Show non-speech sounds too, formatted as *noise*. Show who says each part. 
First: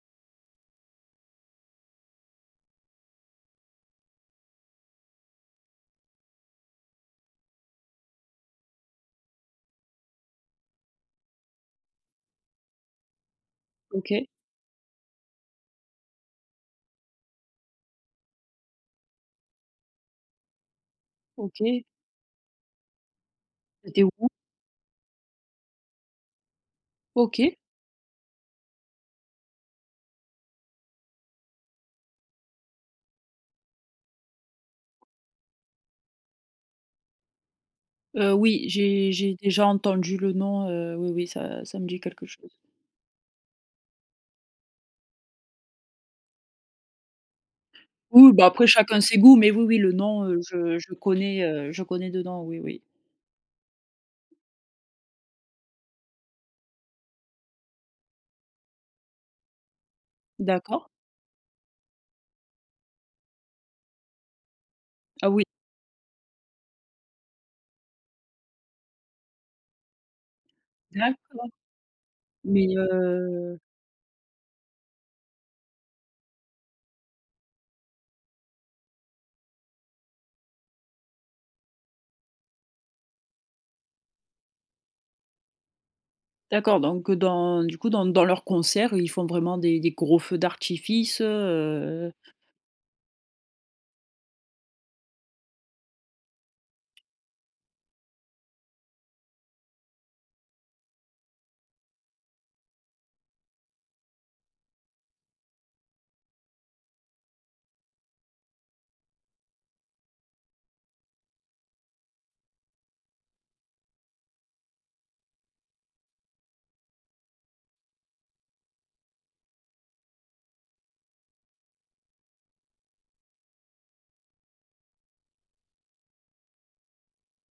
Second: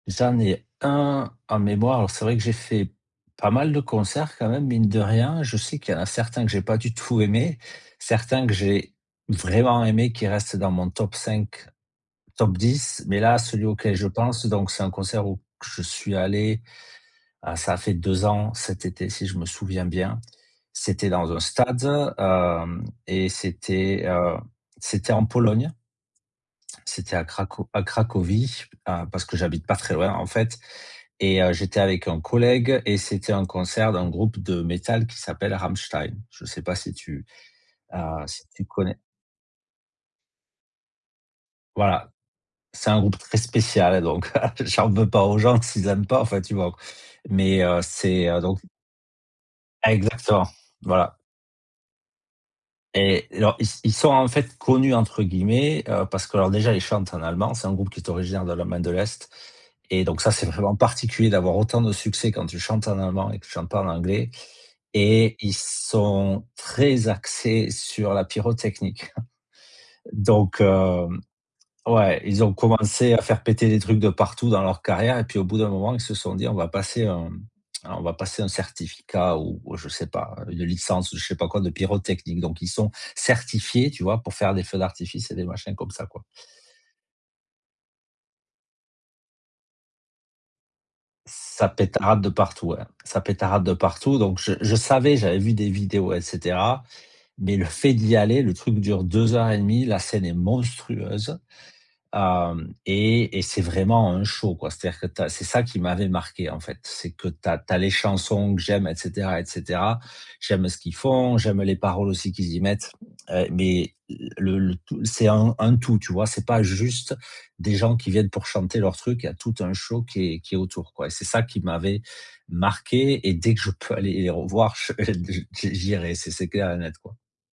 Speaker 1: J'en ai 1 en mémoire, alors c'est vrai que j'ai fait pas mal de concerts quand même, mine de rien, je sais qu'il y en a certains que j'ai pas du tout aimé, certains que j'ai vraiment aimé qui reste dans mon top 5, top 10, mais là, celui auquel je
Speaker 2: OK.
Speaker 1: pense, donc c'est un concert où que je suis allé, ah, ça a fait 2 ans cet été si je me souviens bien, c'était dans un stade,
Speaker 2: OK.
Speaker 1: heu et c'était,
Speaker 2: C'était où?
Speaker 1: heu, c'était en Pologne c'était à
Speaker 2: OK.
Speaker 1: craco à Cracovie, à parce que j'habite pas très loin, en fait et heu, j'étais avec un collègue et c'était un concert d'un groupe de métal qui s'appelle Rammstein, je sais pas si tu, heu,
Speaker 2: Heu,
Speaker 1: si
Speaker 2: oui,
Speaker 1: tu connais?
Speaker 2: j'ai j'ai déjà entendu le nom, heu, oui, oui, ça ça me dit
Speaker 1: Voilà,
Speaker 2: quelque chose.
Speaker 1: c'est un groupe très spécial, donc heu, j'en veux pas aux gens s'ils aiment pas, enfin, tu vois qu mais heu, c'est
Speaker 2: Oui, bah,
Speaker 1: donc
Speaker 2: après chacun ses goûts, mais oui, oui, le nom, heu,
Speaker 1: Exactement,
Speaker 2: je je
Speaker 1: voilà
Speaker 2: connais, heu, je connais de nom, oui, oui.
Speaker 1: et alors, ils ils sont, en fait, «connus» entre guillemets, heu, parce qu'alors, déjà, ils chantent en allemand, c'est un groupe qui est originaire de l'Allemagne de l'Est et donc, ça c'est vraiment
Speaker 2: D'accord.
Speaker 1: particulier d'avoir autant de succès quand tu chantes en allemand et que tu chante pas en anglais
Speaker 2: Ah
Speaker 1: et
Speaker 2: oui.
Speaker 1: ils sont très axés sur la pyrotechnique, *chuckles* donc heu
Speaker 2: D'accord
Speaker 1: ouais, ils ont
Speaker 2: mais
Speaker 1: commencé à faire
Speaker 2: heu
Speaker 1: péter les trucs de partout dans leur carrière et puis au bout d'un moment ils se sont dit: «On va passer un *tsk* on va passer un certificat» ou je sais pas une licence ou je sais pas quoi de pyrotechnique, donc ils sont certifiés, tu vois, pour faire des feux d'artifice et des machins comme ça, quoi.
Speaker 2: D'accord, donc dans du coup, dans dans leur concert, ils font vraiment des des gros feux d'artifice,
Speaker 1: Ça
Speaker 2: heu?
Speaker 1: pétarade de partout, ouais. Ça pétarade de partout, donc je je savais, j'avais vu des vidéos et cetera mais le fait d'y aller, le truc dure 2 heures et 1/2, la scène est monstrueuse, hem et et c'est vraiment un show, quoi, c'est-à-dire que tu as c'est ça qui m'avait marqué, en fait, c'est que tu as tu as les chansons que j'aime et cetera et cetera, j'aime ce qu'ils font, j'aime les paroles aussi qu'ils y mettent, heu, mais le le tout c'est un un tout, tu vois? C'est pas juste des gens qui viennent pour chanter leur truc, il y a tout un show qui est qui est autour, quoi, c'est ça qui m'avait marqué et dès que je peux aller les revoir, je heu et j'i j'irai c'est c'est clair et net, quoi.